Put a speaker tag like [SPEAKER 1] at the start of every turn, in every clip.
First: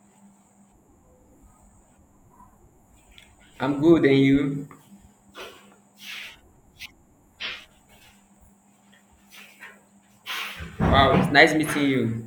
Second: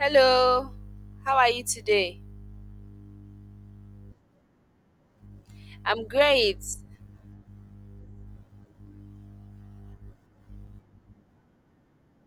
[SPEAKER 1] Hello, how are you today?
[SPEAKER 2] I'm good, and you?
[SPEAKER 1] I'm great. Nice
[SPEAKER 2] Wow, it's nice meeting you.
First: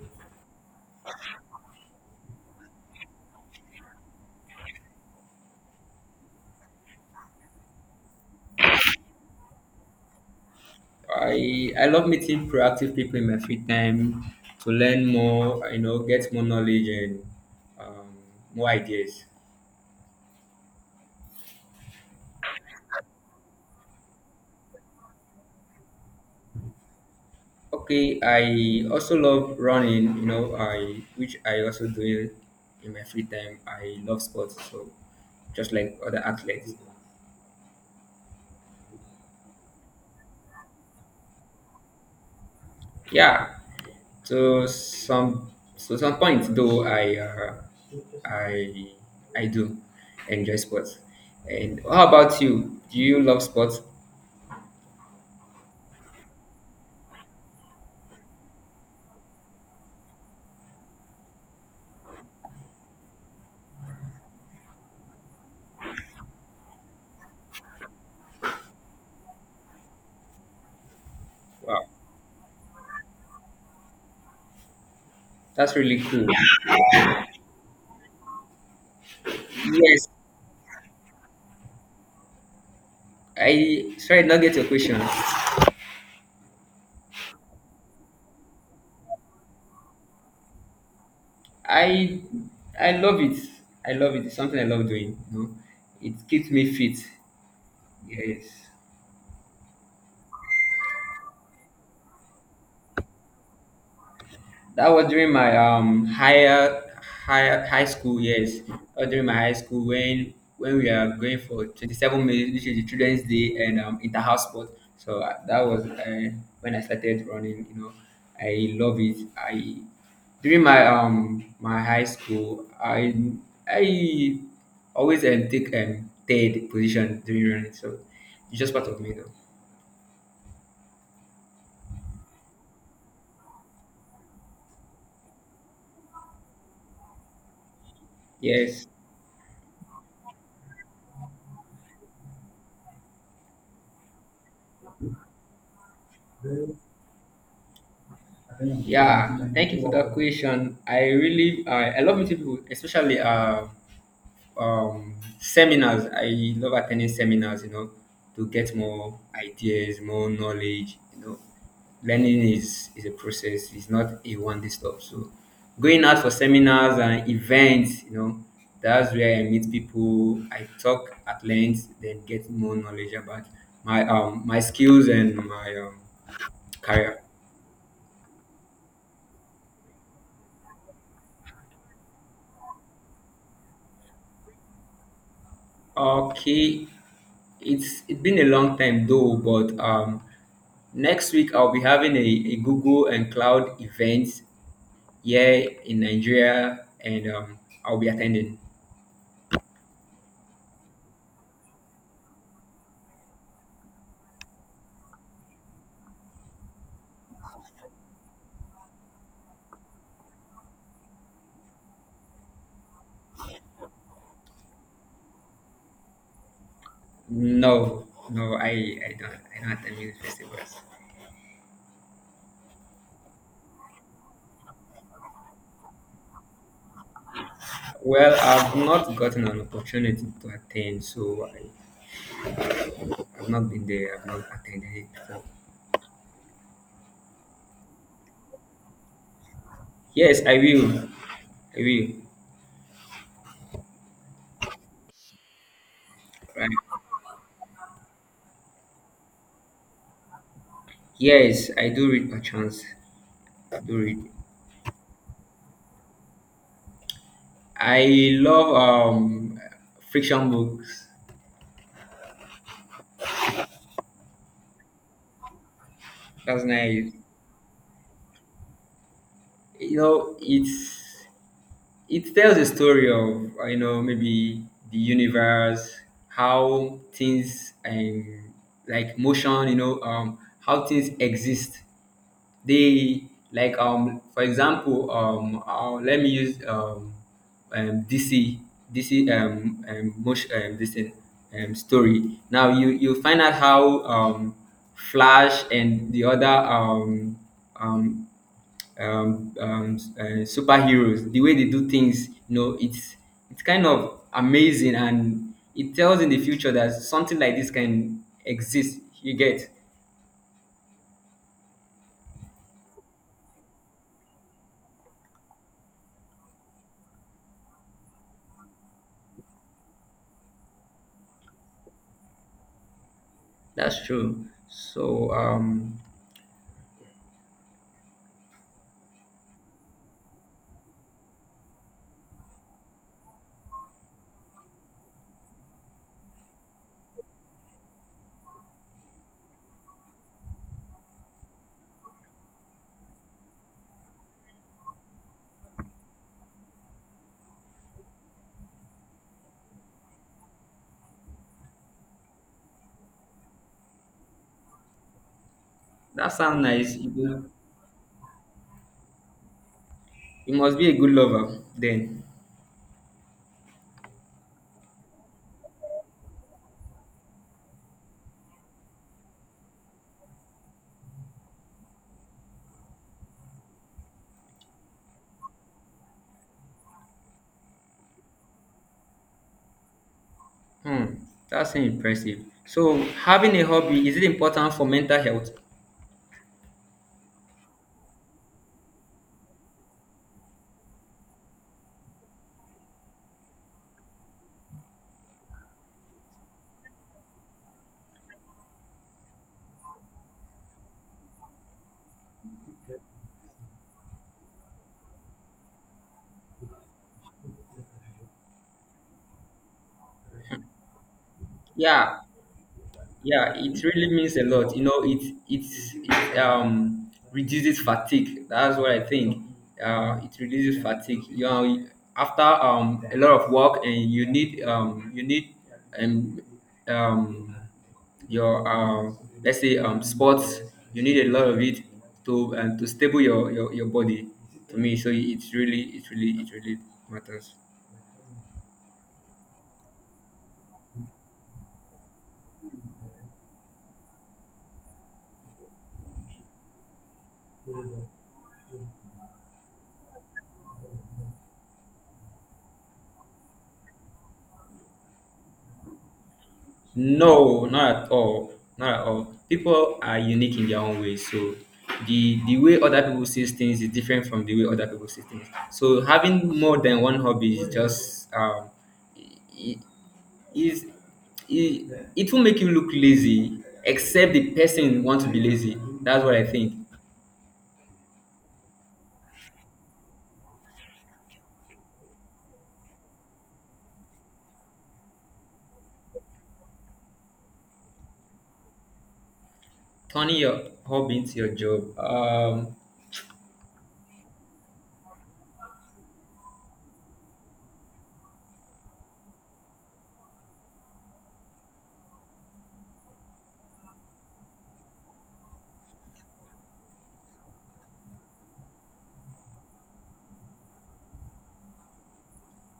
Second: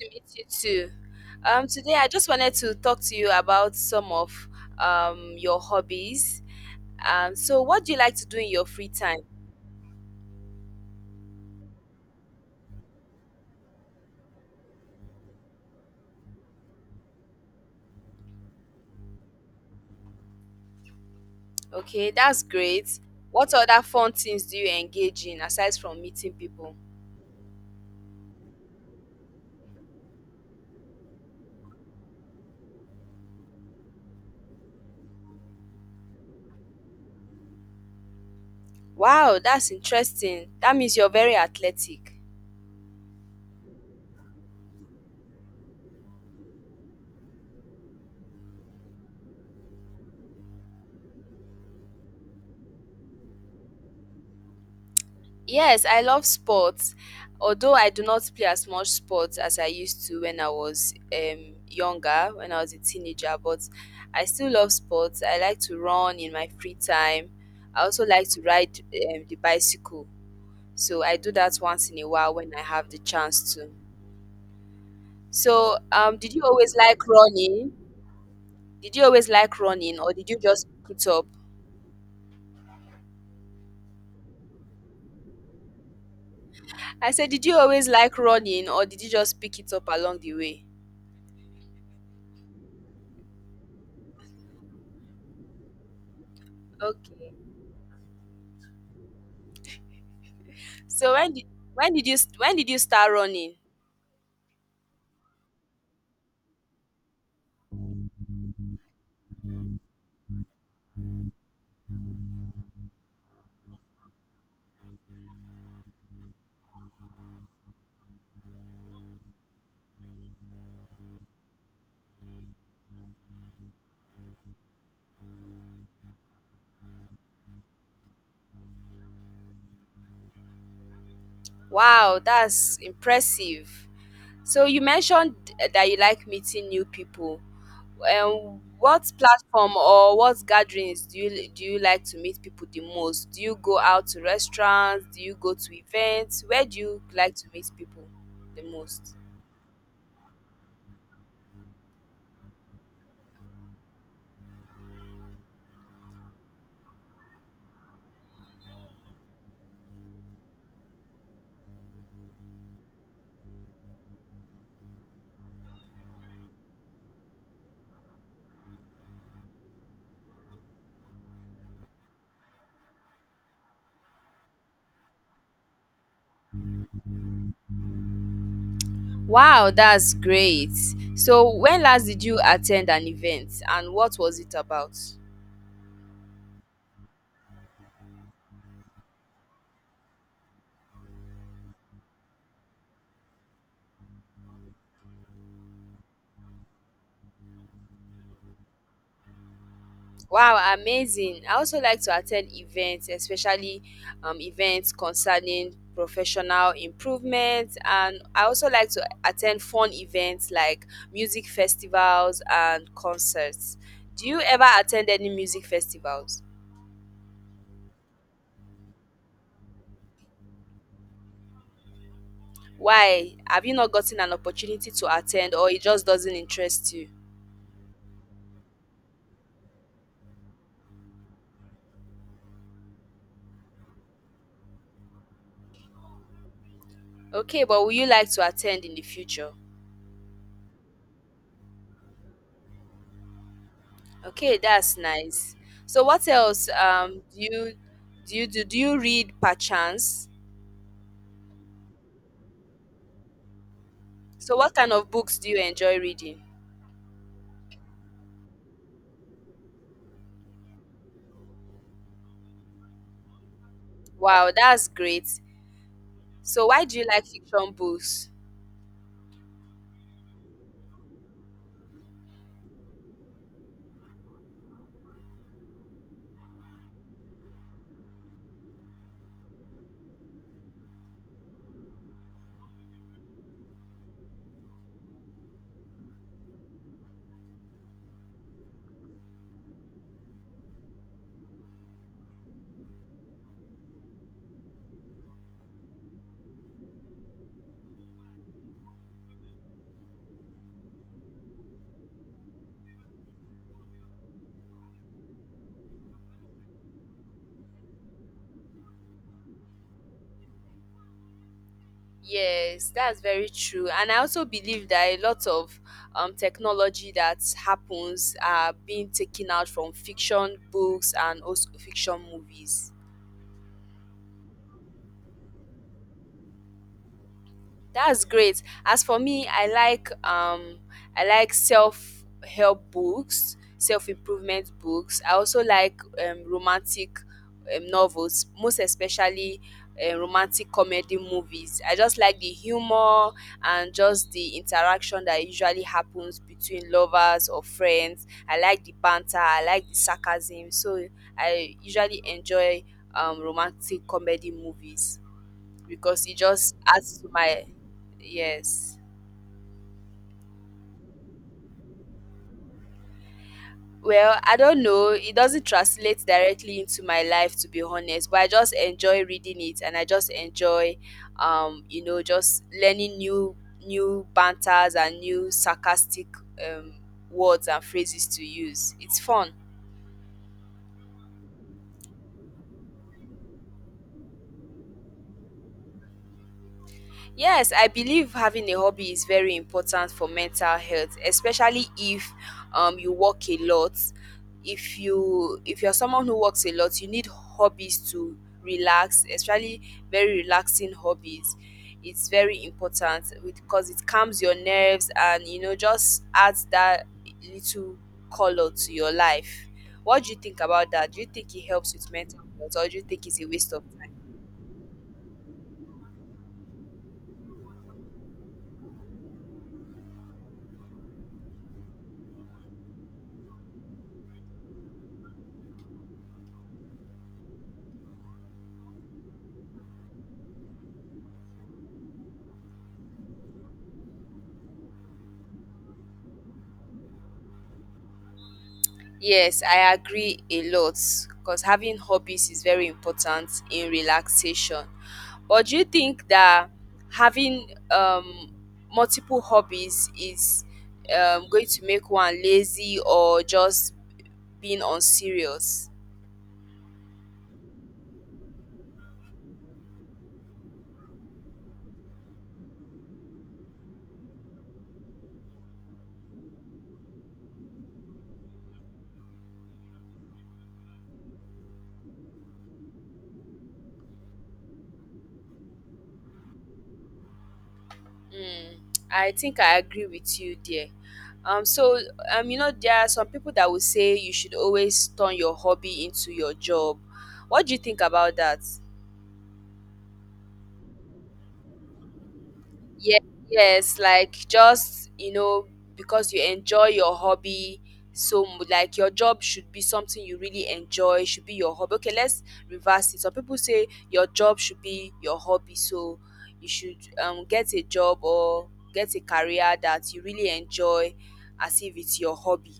[SPEAKER 1] to meet you too. Today I just wanted to talk to you about some of your hobbies. So what do you like to do in your free time?
[SPEAKER 2] I love meeting proactive people in my free time to learn more, you know, get more knowledge and um, more ideas.
[SPEAKER 1] Okay, that's great. What other fun things do you engage in aside from meeting people?
[SPEAKER 2] Okay, I also love running, you know, I which I also do in my free time. I love sports, so just like other athletes.
[SPEAKER 1] Wow, that's interesting. That means you're very athletic.
[SPEAKER 2] Yeah. So some so some points, though I I do enjoy sports. And how about you? Do you love sports?
[SPEAKER 1] Yes, I love sports. Although I do not play as much sports as I used to when I was younger, when I was a teenager, but I still love sports. I like to run in my free time. I also like to ride the bicycle. So I do that
[SPEAKER 2] Wow,
[SPEAKER 1] once in a while when I have the chance to.
[SPEAKER 2] that's
[SPEAKER 1] So,
[SPEAKER 2] really
[SPEAKER 1] um,
[SPEAKER 2] cool.
[SPEAKER 1] did you always like running? Did you always like running,
[SPEAKER 2] Yes,
[SPEAKER 1] or did you just pick it up?
[SPEAKER 2] I sorry, I did not get your question.
[SPEAKER 1] I said, did you always like running, or did you just pick it up along the way?
[SPEAKER 2] I I love it. I love it. It's something I love doing. You know, it keeps me fit.
[SPEAKER 1] Okay.
[SPEAKER 2] Yes.
[SPEAKER 1] So when did you start running?
[SPEAKER 2] That was during my high school years. Or during my high school when we are going for 27 minutes, which is the children's day and interhouse sport. So that was, when I started running. You know, I love it. I during my my high school, I always take third position during running. So it's just part of me, though.
[SPEAKER 1] Wow, that's impressive. So you mentioned that you like meeting new people. Um,
[SPEAKER 2] Yes.
[SPEAKER 1] what platform or what gatherings do you like to meet people the most? Do you go out to restaurants? Do you go to events? Where do you like to meet people the most?
[SPEAKER 2] Yeah, thank you for that question. I really, I love meeting people, especially seminars. I love attending seminars, you know, to get more ideas, more knowledge, you know. Learning is a process, it's not a one day stop. So going out for seminars and events, you know, that's where I meet people, I talk at length, then get more knowledge about my skills and my career.
[SPEAKER 1] Wow, that's great. So when last did you attend an event and what was it about?
[SPEAKER 2] Okay, it's been a long time, though, but next week I'll be having a Google and Cloud event here in Nigeria, and I'll be attending.
[SPEAKER 1] Wow, amazing. I also like to attend events, especially events concerning professional improvement. And I also like to attend fun events like music festivals and concerts. Do you ever attend any music festivals?
[SPEAKER 2] No, no, I don't attend music festivals.
[SPEAKER 1] Why? Have you not gotten an opportunity to attend or it just doesn't interest you?
[SPEAKER 2] Well, I've not gotten an opportunity to attend, so I've not been there. I've not attended it before.
[SPEAKER 1] Okay, but will you like to attend in the future?
[SPEAKER 2] Yes, I will. I will.
[SPEAKER 1] Okay, that's nice. So what else
[SPEAKER 2] Right.
[SPEAKER 1] do you do? Do you read per chance?
[SPEAKER 2] Yes, I do read perchance. I do read.
[SPEAKER 1] So what kind of books do you enjoy reading?
[SPEAKER 2] I love fiction books.
[SPEAKER 1] Wow, that's great.
[SPEAKER 2] That's
[SPEAKER 1] So why do you
[SPEAKER 2] nice.
[SPEAKER 1] like fiction books?
[SPEAKER 2] You know, it tells a story of, you know, maybe the universe, how things, like motion, you know, how things exist. They Like, for example, let me use, dc, motion, this thing, story. Now you find out how, flash and the other, um superheroes, the way they do things. You know, it's kind of amazing, and it tells in the future that something like this can exist. You get
[SPEAKER 1] Yes, that's very true. And I also believe that a lot of technology that happens are being taken out from fiction books and also fiction movies.
[SPEAKER 2] that's true. So
[SPEAKER 1] That's great. As for me, I like I like self help books, self improvement books. I also like romantic novels, most especially romantic comedy movies. I just like the humor and just the interaction that usually happens between lovers or friends. I like the banter. I like the sarcasm. So I usually enjoy romantic comedy movies because
[SPEAKER 2] that
[SPEAKER 1] it
[SPEAKER 2] sounds
[SPEAKER 1] just
[SPEAKER 2] nice.
[SPEAKER 1] adds to my yes.
[SPEAKER 2] You must be a good lover then.
[SPEAKER 1] Well, I don't know. It doesn't translate directly into my life to be honest, but I just enjoy reading it and I just enjoy just learning new banters and new sarcastic um words and phrases to use. It's fun.
[SPEAKER 2] Hmm, that's impressive. So having a hobby, is it important for mental health?
[SPEAKER 1] Yes, I believe having a hobby is very important for mental health, especially if you work a lot. If you if you're someone who works a lot, you need hobbies to relax, especially very relaxing hobbies. It's very important because it calms your nerves and you know just adds that little color to your life. What do you think about that? Do you think it helps with
[SPEAKER 2] Yeah,
[SPEAKER 1] mental health or do you think it's a
[SPEAKER 2] yeah,
[SPEAKER 1] waste
[SPEAKER 2] it
[SPEAKER 1] of
[SPEAKER 2] really means a lot, you know. It reduces fatigue, that's what I think. It reduces fatigue, you know, after a lot of work, and you need, you need, and um your, let's say sports, you need a lot of it to, and to stable your body. To me, so it's really, it really matters.
[SPEAKER 1] yes, I agree a lot because having hobbies is very important in relaxation. But do you think that having multiple hobbies is going to make one lazy or just being unserious?
[SPEAKER 2] No, not at all. Not at all. People are unique in their own way. So the way other people see things is different from the way other people see things. So having more than one hobby is just i- is, it will make you look lazy except the person wants to be lazy, that's what I think.
[SPEAKER 1] Mm, I think I agree with you there. So you know, there are some people that will say you should always turn your hobby into your job. What do you think about that?
[SPEAKER 2] Turning your hobby into your job,
[SPEAKER 1] Yes, yes, like just, you know, because you enjoy your hobby so like your job should be something you really enjoy, should be your hobby. Okay, let's reverse it. Some people say your job should be your hobby, so you should get a job or get a career that you really enjoy as if it's your hobby,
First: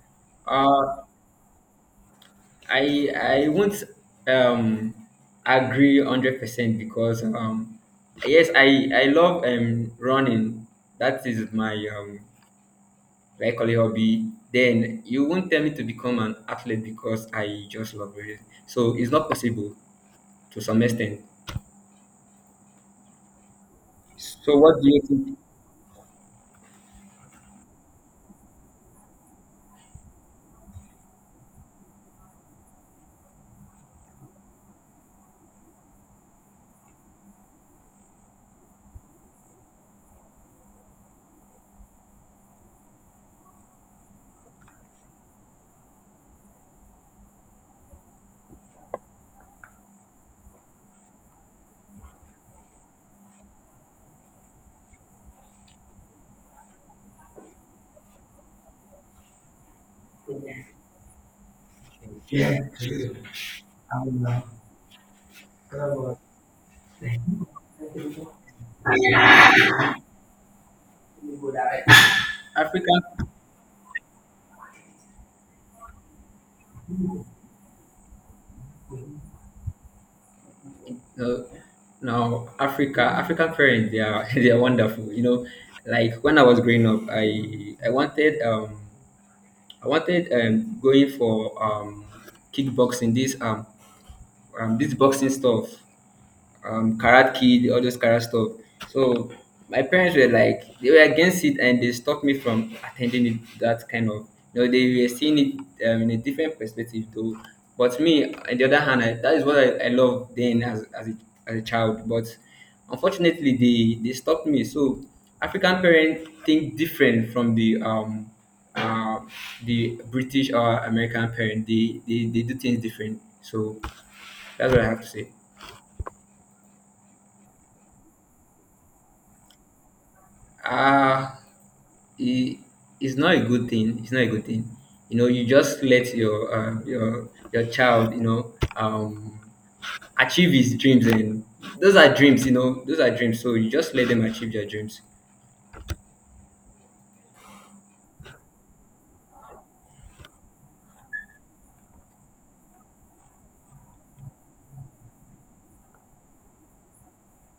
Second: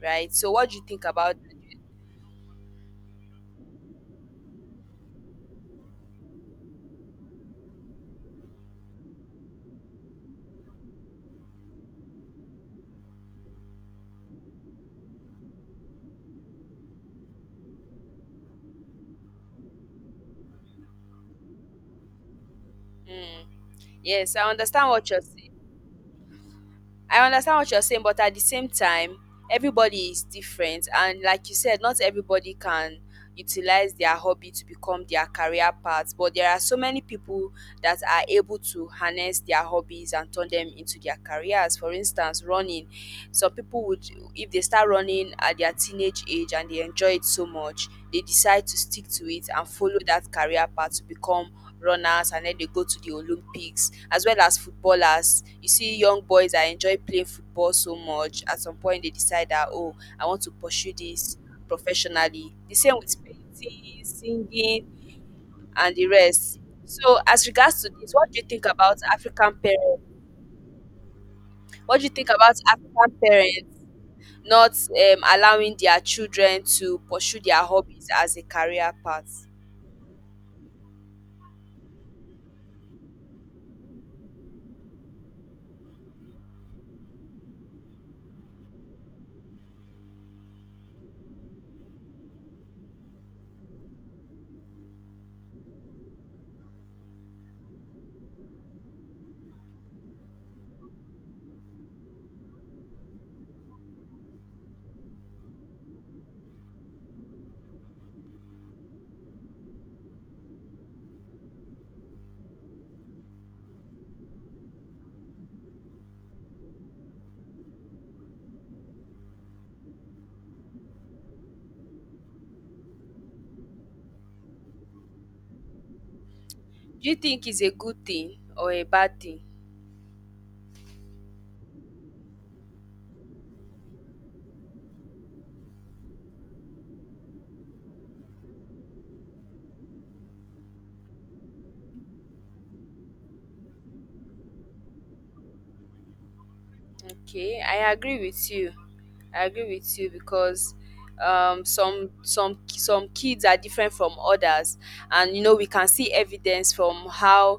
[SPEAKER 1] right? So what do you think
[SPEAKER 2] uh
[SPEAKER 1] about that?
[SPEAKER 2] I won't, um agree 100%, because yes, I love running, that is my like a hobby. Then you won't tell me to become an athlete because I just love it. So it's not possible to some extent.
[SPEAKER 1] Mm. Yes, I
[SPEAKER 2] So what do
[SPEAKER 1] understand
[SPEAKER 2] you
[SPEAKER 1] what you're
[SPEAKER 2] think?
[SPEAKER 1] saying. I understand what you're saying, but at the same time, everybody is different. And like you said, not everybody can utilize their hobby to become their career path. But there are so many people that are able to harness their hobbies and turn them into their careers. For instance, running. Some people would, if they start running at their teenage age and they enjoy it so much, they decide to stick to it and follow that career path to become runners and then they go to the Olympics as well as footballers. You see young boys that enjoy playing football so much, at some point they decide that oh, I want to pursue this professionally. The same with painting, singing and the rest. So as regards to this, what do you think about African parents? What do you think about African
[SPEAKER 2] African
[SPEAKER 1] parents not allowing their children to pursue their hobbies as a career path?
[SPEAKER 2] uh, Now, African parents, they are they are wonderful. You know, like when I was growing up, I wanted, I wanted, going for, kickboxing, this boxing stuff, Karate Kid, all those karate stuff. So my parents were like, they were against it and they stopped me from attending it, that kind of, you know, they were seeing it, in a different perspective, though. But me, on the other hand, that is what I loved then, as as a child. But unfortunately they stopped me. So African parents think different from uh, the British or American parent. They do things different. So that's what I have to say.
[SPEAKER 1] Do you think it's a good thing or a bad thing?
[SPEAKER 2] uh it, it's not a good thing. It's not a good thing. You know, you just let your, your child, you know, achieve his dreams, and those are dreams. You know, those are dreams. So you just let them achieve their dreams.
[SPEAKER 1] Okay, I agree with you. I agree with you because some kids are different from others and you know we can see evidence from how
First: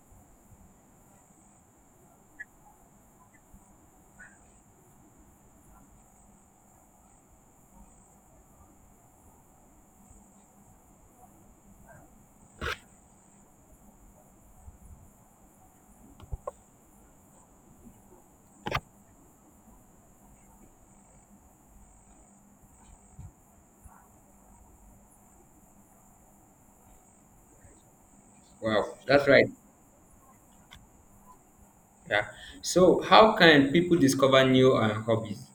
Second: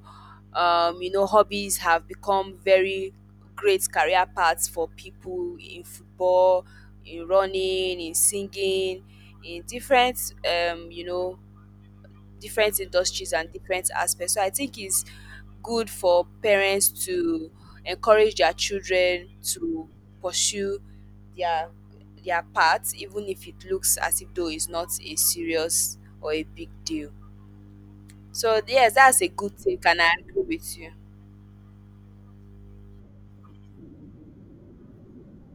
[SPEAKER 1] you know hobbies have become very great career paths for people in football, in running, in singing, in different you know different industries and different aspects. So I think it's good for parents to encourage their children to pursue their their path, even if it looks as if though it's not a serious or a big deal. So
[SPEAKER 2] Wow,
[SPEAKER 1] yes, that's
[SPEAKER 2] that's
[SPEAKER 1] a
[SPEAKER 2] right.
[SPEAKER 1] good take, and I agree with you.
[SPEAKER 2] Yeah. So how can people discover new, hobbies?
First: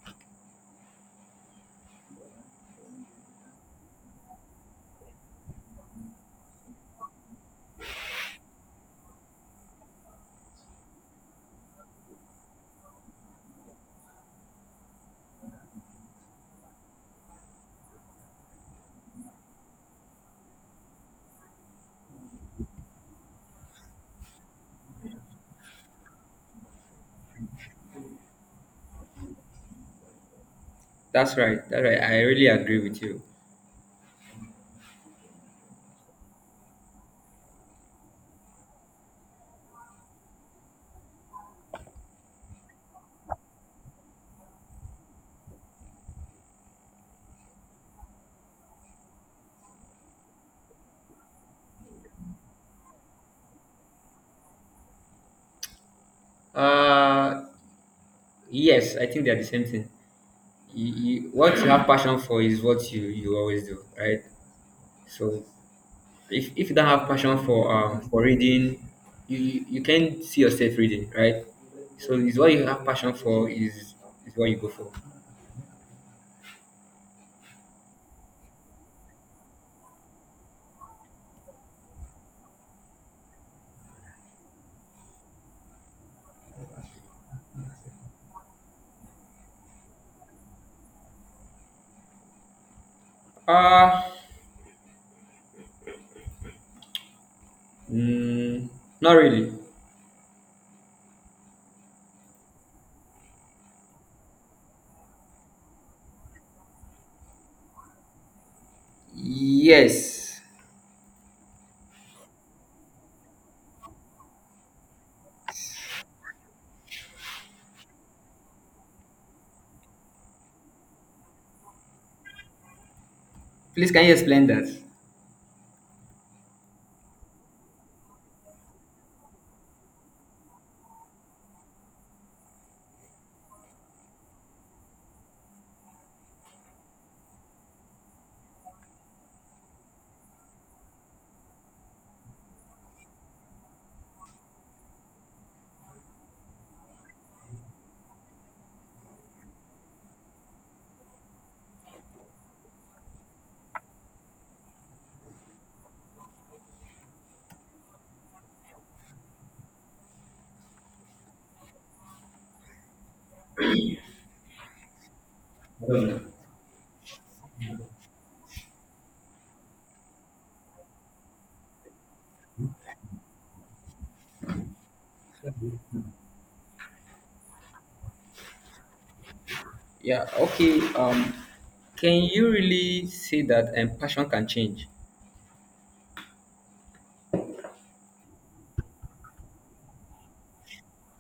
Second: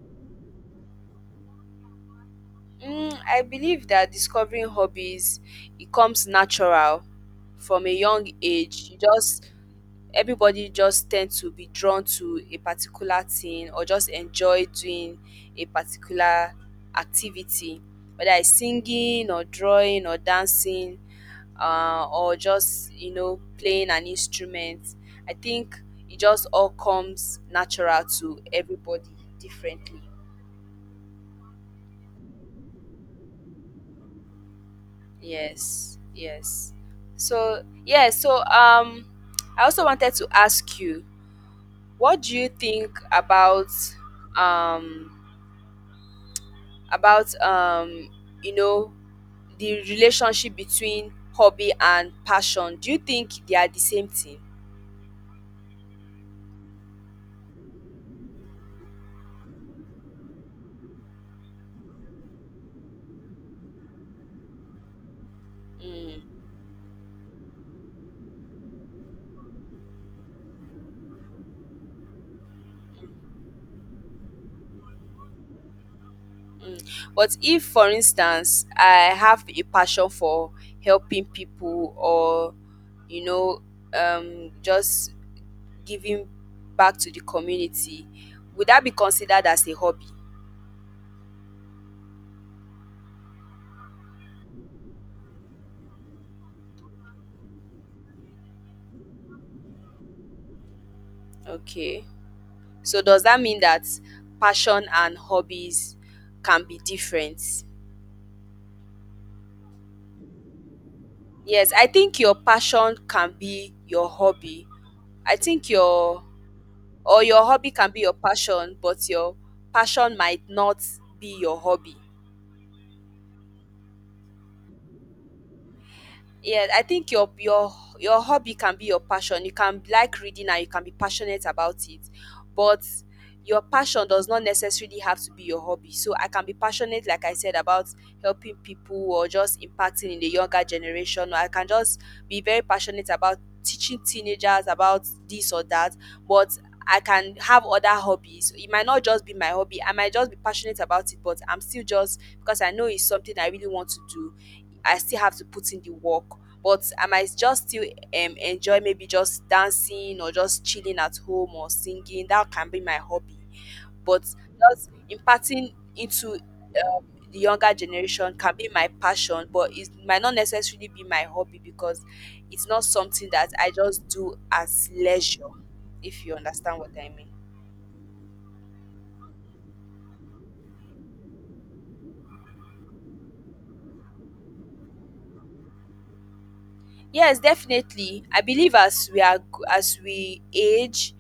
[SPEAKER 1] Mm, I believe that discovering hobbies it comes natural from a young age. You just everybody just tend to be drawn to a particular thing or just enjoy doing a particular activity, whether it's singing or drawing or dancing or just you know playing an instrument. I think it just all comes natural to everybody differently.
[SPEAKER 2] That's right. That's right. I really agree with you.
[SPEAKER 1] Yes, yes. So yeah, so I also wanted to ask you, what do you think about um about um you know the relationship between hobby and passion. Do you think they are the same thing?
[SPEAKER 2] Uh, yes, I think they are the same thing. What you have passion for is what you always do, right? So
[SPEAKER 1] Mm,
[SPEAKER 2] if you don't have passion for, for reading, you can't see yourself reading, right? So it's what you have passion for is what you go for.
[SPEAKER 1] mm. But if, for instance, I have a passion for helping people or, you know, just giving back to the community, would that be considered as a hobby?
[SPEAKER 2] uh mm, not really.
[SPEAKER 1] Okay. So does that mean that passion and hobbies can be different?
[SPEAKER 2] Yes.
[SPEAKER 1] Yes, I think your passion can be your hobby. I think your hobby can be your passion, but your passion might not be your hobby.
[SPEAKER 2] Please, can you explain that?
[SPEAKER 1] Yeah, I think your hobby can be your passion. You can like reading and you can be passionate about it, but your passion does not necessarily have to be your hobby. So I can be passionate, like I said, about helping people or just impacting in the younger generation, or I can just be very passionate about teaching teenagers about this or that. But I can have other hobbies. It might not just be my hobby. I might just be passionate about it, but I'm still, just because I know it's something I really want to do, I still have to put in the work, but I might just still enjoy maybe just dancing or just chilling at home or singing. That can be my hobby. But just imparting into the younger generation can be my passion, but it might not necessarily be my hobby because it's not something that I just do as leisure, if you understand what I mean.
[SPEAKER 2] Yeah. Okay. Can you really say that, passion can change?
[SPEAKER 1] Yes, definitely. I believe as we age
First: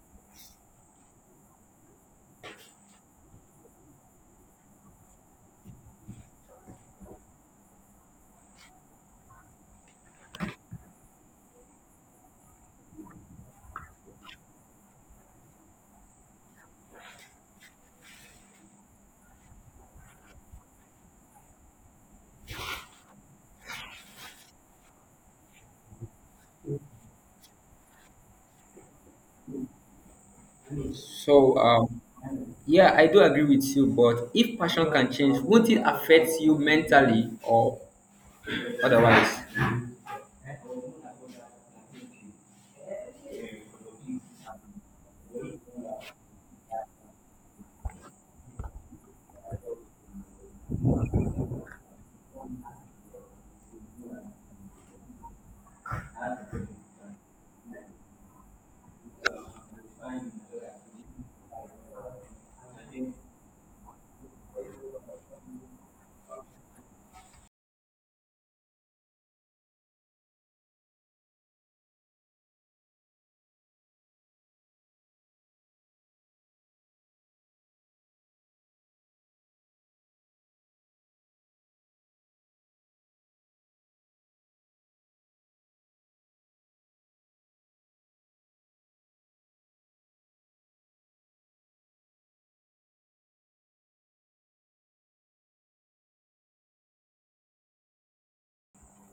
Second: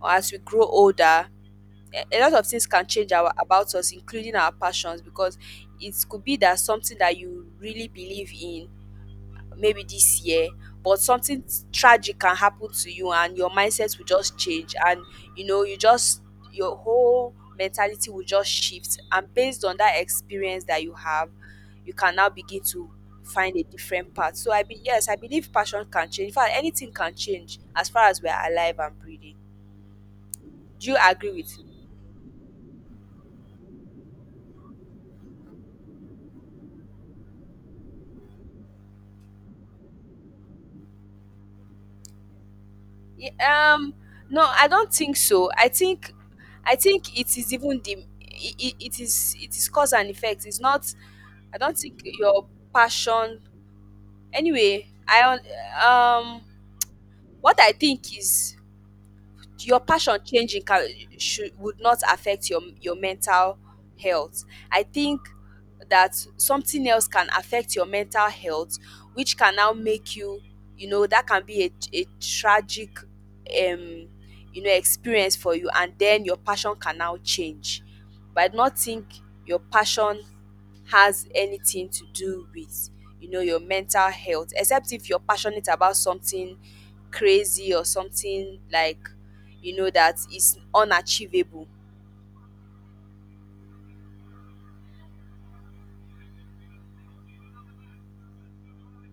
[SPEAKER 1] or as we grow older, a lot of things can change our about us including our passions, because it could be that something that you really believe in maybe this year, but something tragic can happen to you and your mindset will just change and you know you just your whole mentality will just shift, and based on that experience that you have you can now begin to find a different path. So I be yes, I believe passion can change. In fact, anything can change as far as we're alive and breathing. Do you agree
[SPEAKER 2] So
[SPEAKER 1] with me?
[SPEAKER 2] yeah, I do agree with you, but if passion can change, won't it affect you mentally or otherwise?
[SPEAKER 1] Ye No, I don't think so. I think it is even the it, it, it is cause and effect. It's not I don't think your passion anyway, I un- um what I think is your passion changing can should would not affect your mental health. I think that something else can affect your mental health, which can now make you, you know, that can be a tragic you know experience for you, and then your passion can now change. But I do not think your passion has anything to do with you know your mental health, except if you're passionate about something crazy or something like you know that is unachievable.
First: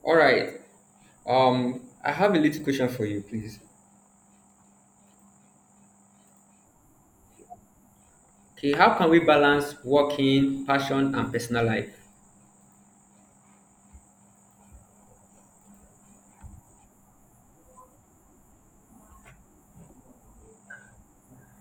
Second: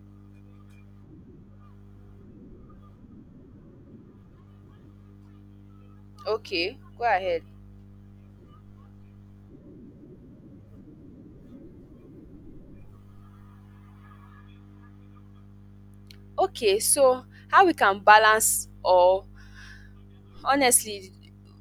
[SPEAKER 2] All right. I have a little question for you, please.
[SPEAKER 1] Okay, go ahead.
[SPEAKER 2] Okay, how can we balance working, passion, and personal life?
[SPEAKER 1] Okay, so how we can balance or honestly,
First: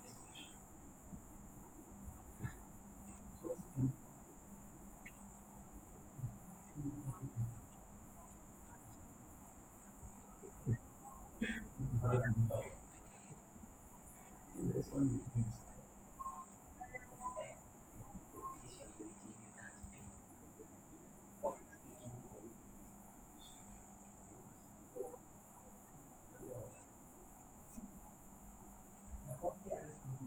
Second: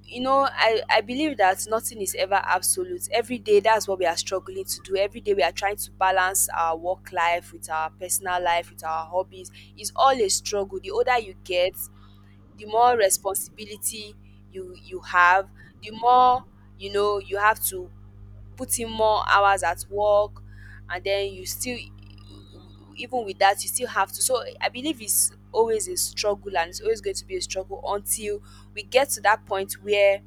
[SPEAKER 1] you know, I believe that nothing is ever absolute. Every day that's what we are struggling to do. Every day we are trying to balance our work life with our personal life, with our hobbies. It's all a struggle. The older you get, the more responsibility you have, the more you know you have to put in more hours at work, and then you still even with that you still have to. So I believe it's always a struggle and it's always going to be a struggle until we get to that point where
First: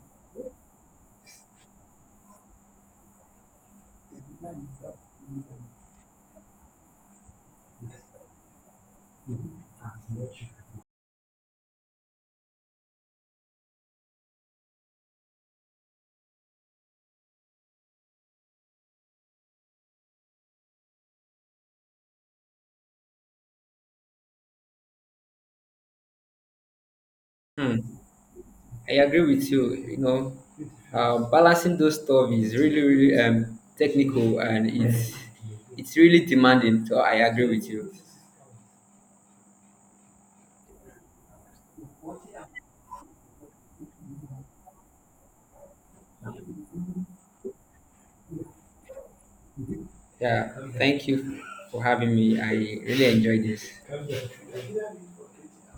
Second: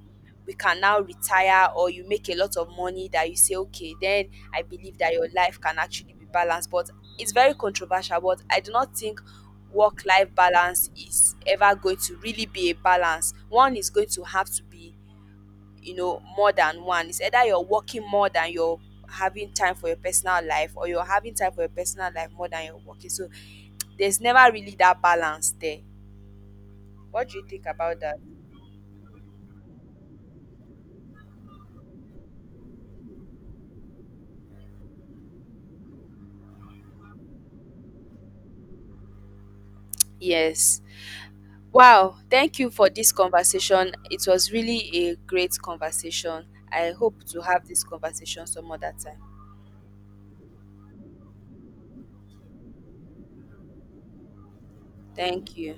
[SPEAKER 1] we can now retire or you make a lot of money that you say okay, then I believe that your life can actually be balanced. But it's very controversial. But I do not think work life balance is ever going to really be a balance. One is going to have to be, you know, more than one. It's either you're working more than you're having time for your personal life, or you're having time for your personal life more than you're working. So there's never really that balance there. What do you think
[SPEAKER 2] Hmm,
[SPEAKER 1] about that?
[SPEAKER 2] I agree with you. You know, balancing those stuff is really, really, technical, and it's really demanding. So I agree with you.
[SPEAKER 1] Yes, wow, thank you for this conversation. It was really a great conversation. I hope to have this conversation some other time.
[SPEAKER 2] Yeah, thank you for having me. I really enjoyed this.
[SPEAKER 1] Thank you.